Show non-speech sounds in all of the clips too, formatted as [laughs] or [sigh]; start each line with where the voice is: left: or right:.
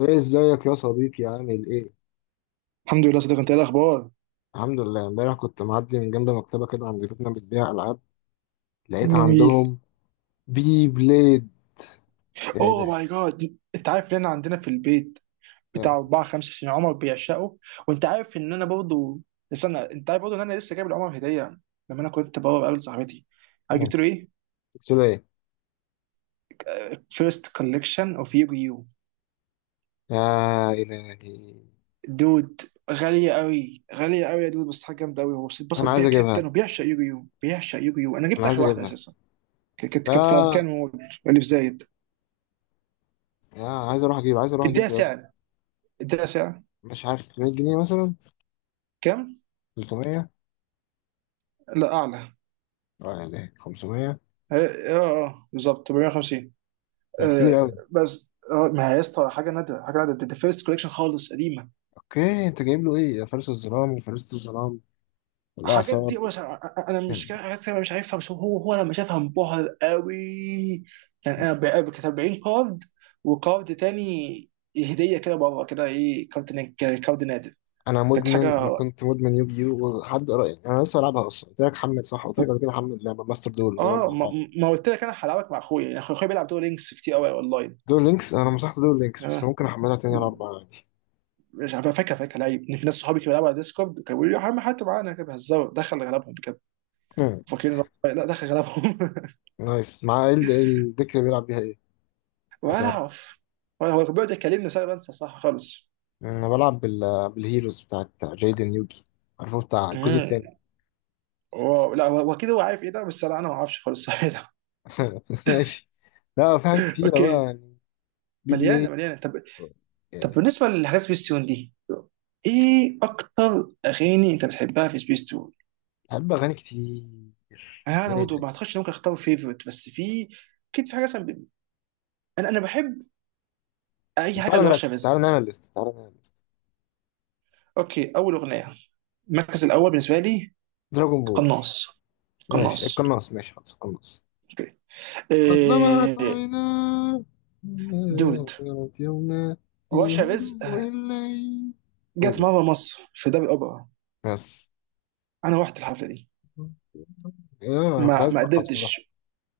left: ايه، ازيك يا صديقي؟ عامل ايه؟
right: الحمد لله صديق. انت ايه الاخبار؟
left: الحمد لله. امبارح كنت معدي من جنب مكتبه كده عند بيتنا بتبيع العاب، لقيت
right: جميل.
left: عندهم بي بليد. يا
right: اوه
left: الهي.
right: ماي جاد، انت عارف ان انا عندنا في البيت بتاع
left: يا-
right: اربعه خمسه عشان عمر بيعشقه، وانت عارف ان انا برضو، استنى، انت عارف برضو ان انا لسه جايب لعمر هديه لما انا كنت بره بقابل صاحبتي؟ عارف
left: يا-
right: جبت له ايه؟
left: قلت له ايه؟
right: فيرست كولكشن اوف يوجي يو،
left: يا الهي،
right: دود. غاليه قوي، غاليه قوي يا دود، بس حاجه جامده قوي، هو
left: انا
right: اتبسط
left: عايز
right: بيها
left: اجيبها،
right: جدا، وبيعشق يوجي يو، بيعشق يوجي يو. انا
left: انا
right: جبت
left: عايز
right: اخر واحده
left: اجيبها.
right: اساسا. كانت في
left: لا.
right: اركان مول، اللي في زايد.
left: يا، عايز اروح اجيب، عايز اروح اجيب
right: اديها
left: بجد.
right: سعر، اديها سعر.
left: مش عارف، 300 جنيه مثلا.
right: كام؟
left: 300.
right: لا، اعلى.
left: اه يا الهي، 500؟
right: بالظبط 450.
left: ده كتير
right: آه
left: قوي.
right: بس ما هي يا اسطى حاجه نادره، حاجه نادره. ده فيرست كوليكشن خالص، قديمه.
left: اوكي، انت جايب له ايه، يا فارس الظلام وفارسة الظلام
right: الحاجات
left: والاعصار؟
right: دي، بس انا أنا مش كا- حاجات كده مش عارفها، بس هو لما شافها انبهر قوي. يعني كانت 40 كارد، وكارد تاني هديه كده، بره كده ايه، كارد نادر. كانت حاجه.
left: انا كنت مدمن يوجيو، ولحد قريب انا لسه بلعبها اصلا. قلت لك حمل، صح؟ قلت لك قبل كده حمل لعبه ماستر دول، نلعب
right: اه،
left: مع
right: ما,
left: بعض.
right: ما قلت لك انا هلعبك مع اخويا؟ يعني اخويا بيلعب دور لينكس كتير قوي اونلاين.
left: دول لينكس، انا مسحت دول لينكس، بس
right: آه.
left: ممكن احملها تاني، العب معاها عادي.
right: مش عارف، فاكر، فاكر، لا، ان في ناس صحابي كانوا بيلعبوا على ديسكورد، كانوا بيقولوا لي يا عم حتى معانا كده بيهزروا، دخل غلبهم بجد،
left: مم.
right: فاكرين إن لا، دخل غلبهم. [laughs]
left: نايس. مع الديك اللي بيلعب بيها ايه؟ لو
right: ولا
left: تعرف.
right: اعرف، ولا هو كان بيقعد يكلمني بس انا بنسى، صح خالص.
left: انا بلعب بالهيروز بتاعت جايدن يوجي، عارفه بتاع الجزء
right: امم،
left: التاني.
right: واو، لا، هو، هو كده، هو عارف ايه ده، بس لا، انا ما اعرفش خالص. [laughs] صح ده.
left: [laughs] ماشي. لا في حاجات كتيره بقى
right: اوكي،
left: يعني. بلاي.
right: مليانه مليانه. طب،
left: يا
right: طب
left: إلهي.
right: بالنسبه لحاجات سبيس تون دي، ايه اكتر اغاني انت بتحبها في سبيس تون؟
left: بحب اغاني كتير.
right: انا
left: يا
right: برضه
left: إلهي.
right: ما اعتقدش إن ممكن اختار فيفورت، بس في، اكيد في حاجه مثلا انا بحب
left: طب
right: اي حاجه
left: تعالى نرتب،
right: لرشا رزق.
left: تعالى نعمل ليست، تعالى نعمل ليست.
right: اوكي، اول اغنيه، المركز الاول بالنسبه لي،
left: دراجون بول.
right: قناص.
left: ماشي
right: قناص.
left: القناص، ماشي خلاص القناص.
right: اوكي،
left: قد لمعت
right: إيه،
left: عيناه،
right: دود.
left: غيرت يومنا، في
right: رشا رزق
left: هدوء الليل.
right: جت
left: قولوا
right: مره مصر في دار الاوبرا.
left: بس.
right: انا رحت الحفله دي،
left: [laughs] ايه، انا كنت
right: ما
left: عايز
right: ما
left: اروحها بصراحة.
right: قدرتش.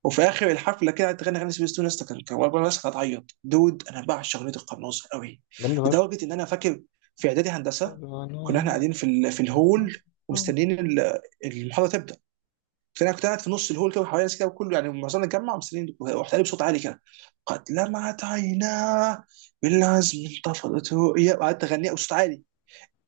right: وفي اخر الحفله كده قعدت تغني اغاني سبيس تون، لسه كان والله، الناس كانت هتعيط، دود، انا بعشق اغنيه القناص قوي،
left: جامدة فشخ.
right: لدرجه ان انا فاكر، في اعدادي
left: [laughs] قد
right: هندسه
left: لمعت
right: كنا احنا
left: عيناه.
right: قاعدين في في الهول ومستنيين المحاضره تبدا، فانا كنت قاعد في نص الهول كده وحواليا ناس كده، وكله يعني معظمنا اتجمع ومستنيين، ورحت قايل بصوت عالي كده: قد لمعت عيناه بالعزم انتفضت رؤيا. وقعدت اغنيها بصوت عالي،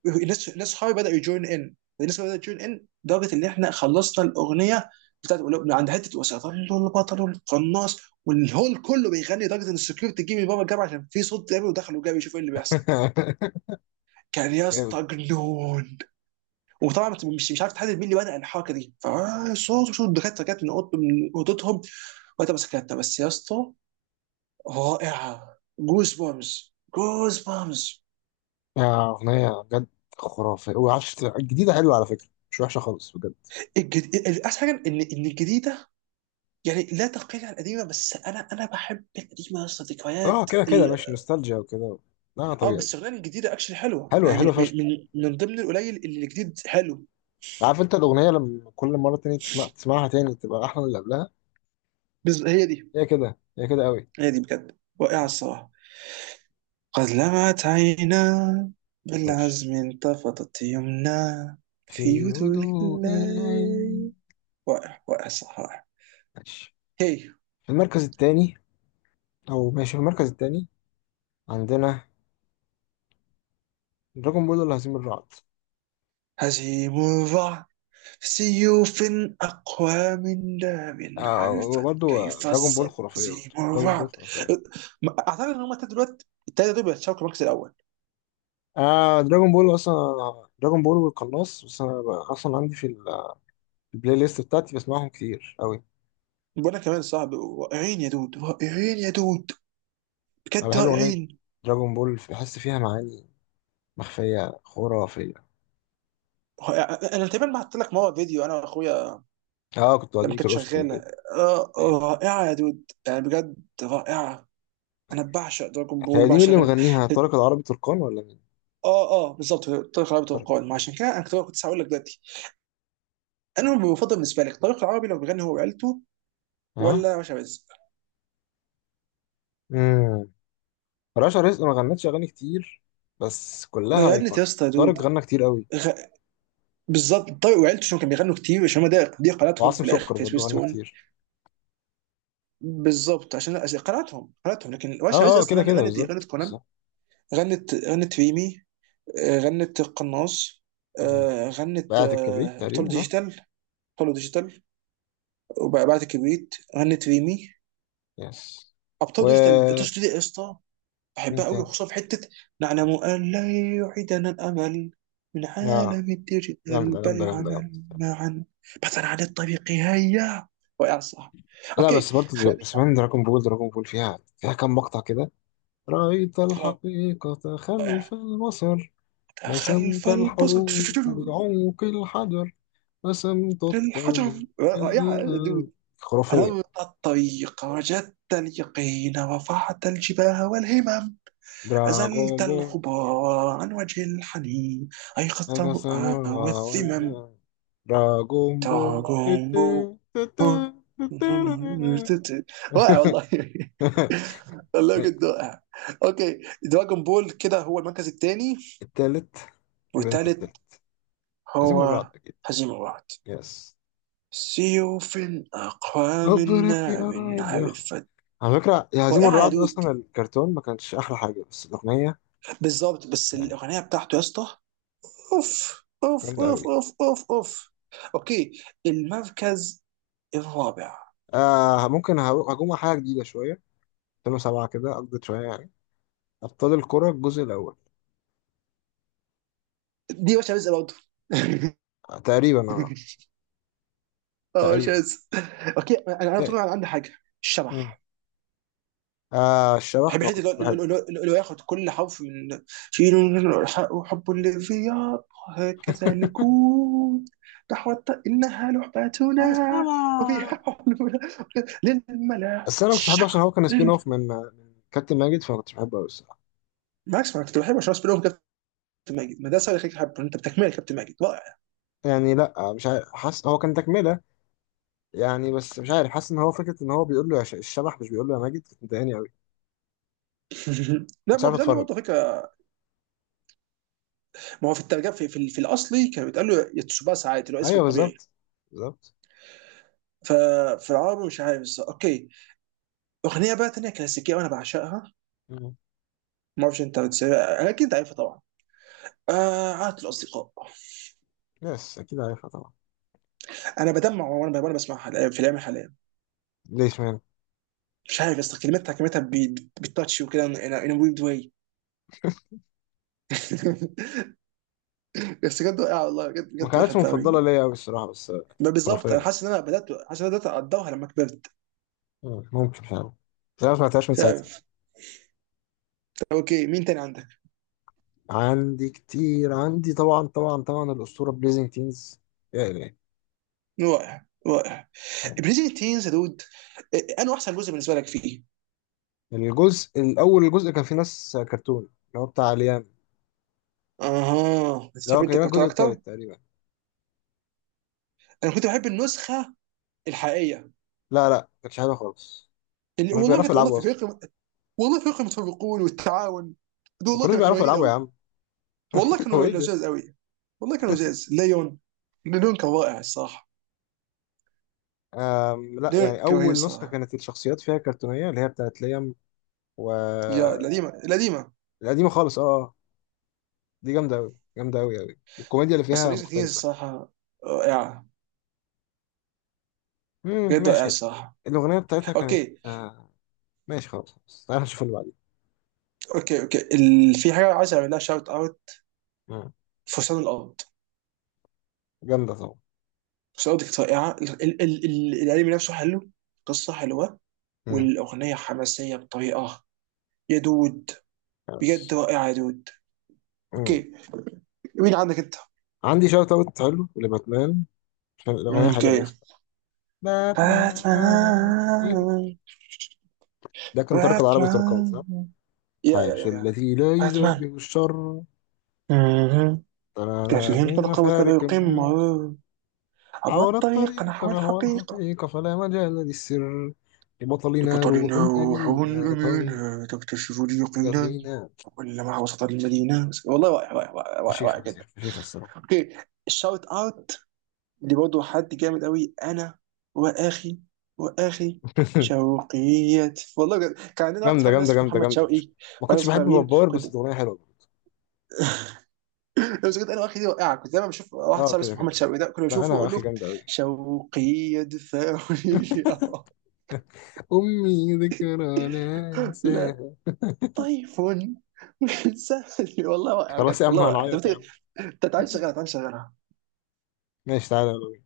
right: الناس صحابي بداوا يجوين، ان الناس بدات تجوين، ان لدرجه ان احنا خلصنا الاغنيه بتاعت، عند حته وسيظل البطل القناص، والهول كله بيغني، لدرجه ان السكيورتي جه من بابا الجامعه عشان في صوت جامد، ودخلوا جابوا يشوفوا ايه اللي بيحصل.
left: [laughs]
right: كان يا
left: جامد.
right: اسطى جنون. وطبعا مش عارف تحدد مين اللي بدأ الحركه دي، فصوت الدكاتره جت من اوضه، من اوضتهم، وقتها مسكتها بس يا اسطى. رائعه، جوز بامز، جوز بامز.
left: يا أغنية بجد خرافية. وعشت الجديدة حلوة على فكرة، مش وحشة خالص بجد.
right: احسن حاجه ان الجديده يعني لا تقل عن القديمه، بس انا بحب القديمه يا اسطى،
left: اه،
right: ذكريات
left: كده كده ماشي، نوستالجيا وكده. لا
right: اه
left: طبيعي.
right: بس الأغنية الجديده اكشلي حلوه،
left: حلوة،
right: يعني
left: حلوة
right: من
left: فشخ.
right: من من من ضمن القليل اللي الجديد حلو.
left: عارف انت الأغنية، لما كل مرة تاني تسمع، تسمعها تاني تبقى أحلى من اللي قبلها.
right: بس هي دي،
left: هي كده، هي كده قوي.
right: هي دي بجد رائعه الصراحه. قد لمعت عينا
left: ماشي.
right: بالعزم انتفضت يمنا، في
left: في
right: يدرك
left: هدوء الليل.
right: الليل. واقع، واقع، صح، واقع.
left: ماشي.
right: هي،
left: في المركز الثاني، او ماشي في المركز الثاني عندنا دراجون بول ولا هزيم الرعد؟
right: هزيم الرعد، سيوف أقوى من داب،
left: آه،
right: عرفت
left: وبرضه
right: كيف
left: دراجون بول
right: الصد
left: خرافية،
right: هزيم
left: برضه دراجون بول
right: الرعد.
left: خرافية.
right: أعتقد إن هما التلاتة دلوقتي، التلاتة دول بيتشاركوا المركز الأول.
left: آه دراجون بول اصلا، دراجون بول والقناص. بس انا اصلا عندي في في البلاي ليست بتاعتي، بسمعهم كتير قوي.
right: وأنا كمان، صعب. رائعين يا دود، رائعين يا دود،
left: انا
right: بجد
left: بحب اغنية
right: رائعين.
left: دراجون بول، بحس فيها معاني مخفية خرافية.
right: أنا تقريبا بعت لك مرة فيديو، أنا وأخويا
left: اه، كنت
right: لما
left: قديمة
right: كانت
left: الأسر في
right: شغاله.
left: البيت.
right: آه، آه، رائعه يا دود، يعني بجد رائعه. انا بعشق دراجون بول،
left: هي دي مين
right: بعشق
left: اللي
right: غل...
left: مغنيها، طارق العربي تركان ولا مين؟
right: اه، اه، بالظبط، طريق العربي، طريق
left: طارق.
right: القوانين، ما عشان كده انا كنت هقول لك دلوقتي، انا المفضل بالنسبه لك طريق العربي لو بيغني هو وعيلته،
left: ها.
right: ولا باشا رزق؟
left: امم رشا رزق ما غنتش اغاني كتير، بس
right: ده
left: كلها
right: غنت يا
left: ايكونيك.
right: اسطى، يا دود،
left: طارق غنى كتير قوي.
right: غ... بالظبط، طارق وعيلته عشان كانوا بيغنوا كتير، عشان هم ده دي قناتهم
left: وعاصم
right: في الاخر
left: سكر
right: في
left: برضه غنى
right: سويستون.
left: كتير.
right: بالظبط، عشان، عشان قناتهم، قناتهم. لكن باشا رزق
left: اه، اه،
right: اصلا
left: كده كده،
right: غنت، غنت
left: بالظبط
right: كونان،
left: بالظبط.
right: غنت ريمي، آه، غنت القناص،
left: مم.
right: آه، غنت،
left: بقعة الكبريت
right: آه، ابطال
left: تقريبا، صح؟
right: ديجيتال. ابطال ديجيتال وبعد كبريت غنت ريمي.
left: يس.
right: ابطال
left: و،
right: ديجيتال، الأبطال دي يا اسطى بحبها
left: مين
right: قوي،
left: تاني؟
right: وخصوصا في حته: نعلم ان لا يعيدنا الامل من
left: اه،
right: عالم الديجيتال
left: جامدة
right: بل
left: جامدة جامدة جامدة.
right: العمل معا، بحثا عن الطريق هيا. واقع، صح.
left: لا
right: اوكي،
left: بس برضه
right: خلينا
left: سمان دراجون بول. دراجون بول فيها كام مقطع كده. رأيت
right: نبدا.
left: الحقيقة
right: رائع.
left: خلف المصر،
right: خلف
left: رسمت
right: البصر،
left: الحروب بعمق الحجر، رسمت
right: للحجر.
left: الطريق.
right: رائعه.
left: خرافية.
right: أنورت الطريق وجدت اليقين، رفعت الجباه والهمم،
left: دراغون
right: أزلت
left: بول.
right: الغبار عن وجه الحنين، أيقظت
left: أنا سامع.
right: الرؤى والذمم.
left: وأنا- دراغون بول.
right: تراكم، واقع،
left: [laughs]
right: والله. [applause] والله جد واقع. اوكي، دراجون بول كده هو المركز الثاني،
left: التالت، ولا أنت
right: والثالث
left: التالت؟ هزيم
right: هو
left: الرعد أكيد.
right: هزيمة، واحد.
left: يس.
right: سيوف أقوى من
left: أبرك
right: نار،
left: أراعد يا أخو.
right: عرفت.
left: على فكرة، يا هزيم
right: رائعة يا
left: الرعد
right: دود،
left: أصلا الكرتون ما كانش أحلى حاجة، بس الأغنية
right: بالظبط، بس
left: يعني
right: الاغنيه بتاعته يا اسطى، اوف اوف
left: جامدة
right: اوف
left: أوي.
right: اوف اوف اوف. اوكي، المركز الرابع،
left: آه، ممكن هجوم على حاجة جديدة شوية، 2007 كده أقضي شوية يعني. أبطال الكرة الجزء الأول.
right: دي مش عايز برضه.
left: آه، تقريبا، اه.
right: [laughs] اه مش
left: تقريبا.
right: عايز. اوكي انا، انا
left: إيه.
right: طبعا عندي حاجه،
left: مم.
right: الشبح.
left: آه الشبح
right: بحب
left: ما
right: الحته
left: كنتش بحبه.
right: اللي هو ياخد كل حرف من: شيلوا الحق وحب اللي في ياض، هكذا نكون، نحو، انها لعبتنا
left: آه، السما.
right: وفيها حلول، للملاح
left: بس أنا مش بحبه، عشان
right: الشبح
left: هو كان سبين أوف من كابتن ماجد، فما كنتش بحبه أوي الصراحة.
right: بالعكس، ما كنت بحب عشان بينهم كابتن ماجد، ما ده سؤال يخليك تحبه، انت بتكمله، كابتن ماجد رائع.
left: يعني لأ، مش عارف، حاسس هو كان تكملة يعني، بس مش عارف، حاسس إن هو فكرة إن هو بيقول له الشبح، مش بيقول له يا ماجد، كنت مضايقاني أوي.
right: [laughs] [applause] لا،
left: كنتش
right: ما هو
left: عارف
right: بيتقال له
left: أتفرج.
right: برضه، فكره. ما هو في الترجمه، في الاصلي كان بيتقال له يتسوباسا عادي، اللي هو اسمه
left: أيوه،
right: الطبيعي.
left: بالظبط، بالظبط.
right: ففي العربي مش عارف، بس اوكي. اغنيه بقى ثانيه كلاسيكيه وانا بعشقها،
left: مم.
right: ما اعرفش انت بتسمعها، اكيد انت عارفها طبعا، آه، عادة الاصدقاء.
left: يس، أكيد عارفها طبعا.
right: انا بدمع وانا بسمعها في الايام الحاليه،
left: ليش مان؟
right: مش عارف يا اسطى، كلمتها، كلمتها بالتاتش وكده، ان ويرد واي. [laughs] بس بجد واقعه، والله بجد،
left: ما
right: بجد
left: كانتش
right: بحبها قوي.
left: مفضلة ليا أوي الصراحة، بس آه.
right: ما
left: خرافية
right: بالظبط، انا
left: يعني.
right: حاسس ان انا بدات اقدرها لما كبرت.
left: مم. ممكن، مش عارف، بس أنا ما سمعتهاش من
right: مش
left: ساعتها.
right: عارف. اوكي، مين تاني عندك؟
left: عندي كتير، عندي طبعا، طبعا، طبعا الأسطورة بليزنج تينز. يا إلهي.
right: رائع، رائع، بريزنت تينز يا دود. إيه، انا احسن جزء بالنسبه لك فيه؟
left: الجزء الأول، الجزء كان فيه ناس كرتون، اللي هو بتاع ليام،
right: اها،
left: اللي
right: بتحب
left: هو
right: انت
left: كان
right: الكرتون
left: الجزء
right: اكتر؟
left: التالت تقريبا.
right: انا كنت بحب النسخه الحقيقيه،
left: لا لا، كانش حلو خالص. ما
right: اللي
left: كانوش
right: والله
left: بيعرفوا
right: بجد، والله
left: يلعبوا
right: في
left: أصلا.
right: فريق، والله فريق المتفوقون والتعاون، دول
left: ما
right: والله
left: كانوش
right: كانوا
left: بيعرفوا
right: قويين
left: يلعبوا يا
right: قوي،
left: عم.
right: والله
left: [laughs] هو
right: كانوا
left: إيه ده؟
right: لزاز قوي، والله كانوا لزاز. ليون، ليون كان رائع الصراحه،
left: لا يعني،
right: ليون كان رهيب
left: أول نسخة
right: الصراحه.
left: كانت الشخصيات فيها كرتونية، اللي هي بتاعت ليام. و،
right: يا القديمه، القديمه.
left: القديمة خالص، أه، آه. دي جامدة أوي، جامدة أوي أوي، والكوميديا اللي
right: بس
left: فيها
right: بريزنت تينز
left: مختلفة.
right: الصراحه رائعه،
left: مم،
right: بجد رائعه
left: ماشي.
right: الصراحه.
left: الأغنية بتاعتها كانت
right: اوكي،
left: آه. ماشي خلاص، خلاص. تعالى نشوف اللي
right: اوكي، اوكي، في حاجه عايز اعمل لها شاوت اوت،
left: بعدين.
right: فرسان الارض.
left: جامدة طبعا.
right: فرسان الارض كانت رائعه، الانمي نفسه حلو، قصه حلوه،
left: مم.
right: والاغنيه حماسيه بطريقه يا دود، بجد
left: بس.
right: رائعه يا دود.
left: مم.
right: اوكي، مين عندك انت؟
left: عندي شوت اوت حلو لباتمان، عشان الأغنية حلوة أوي
right: اوكي،
left: الصراحة. باتمان.
right: باتمان.
left: ده كان ترك العربي تركان،
right: باتمان.
left: صح؟
right: يا يا
left: حارس
right: يا يا
left: التي لا
right: باتمان.
left: يجابه الشر،
right: مهم.
left: ترانا
right: كافيين
left: من
right: طلقة مثل
left: مفارق،
right: القمة، عبر
left: عبر
right: الطريق
left: الطريق
right: نحو
left: نحو
right: الحقيقة،
left: الحقيقة، فلا مجال للسر. لبطلنا روح
right: لبطلنا روح
left: أمينة،
right: أمينة تكتشف اليقين،
left: يطغينا.
right: كلما وصلت المدينة. والله رائع رائع رائع رائع رائع
left: فشيخة، فشيخة،
right: جدا.
left: فشيخة الصراحة.
right: اوكي، شاوت اوت لبرضه حد جامد قوي، انا واخي، واخي،
left: [laughs]
right: شوقيات، والله بجد كان عندنا واحد
left: جامدة،
right: صاحبنا
left: جامدة،
right: اسمه
left: جامدة،
right: محمد
left: جامدة فشيخة.
right: شوقي،
left: ما
right: وانا
left: كنتش بحب
right: صغيرين
left: بابار،
right: كنت،
left: بس الأغنية حلوة.
right: لو كنت انا واخي دي وقعه، كنت دايما بشوف واحد
left: اه،
right: صاحبي
left: كده
right: اسمه محمد
left: كده.
right: شوقي، ده كنت
left: لا انا
right: بشوفه اقول
left: واخي
right: له:
left: جامده قوي.
right: شوقي ادفعوني لي. [laughs] آه.
left: امي ذكرى لا
right: لا،
left: انساها.
right: طيف. [laughs] سهل والله، واقع
left: خلاص
right: بجد،
left: يا عم،
right: والله واقع. طب
left: هنعيط يا عم.
right: إنت تعالى شغلها، تعالى شغلها.
left: ماشي، تعالى.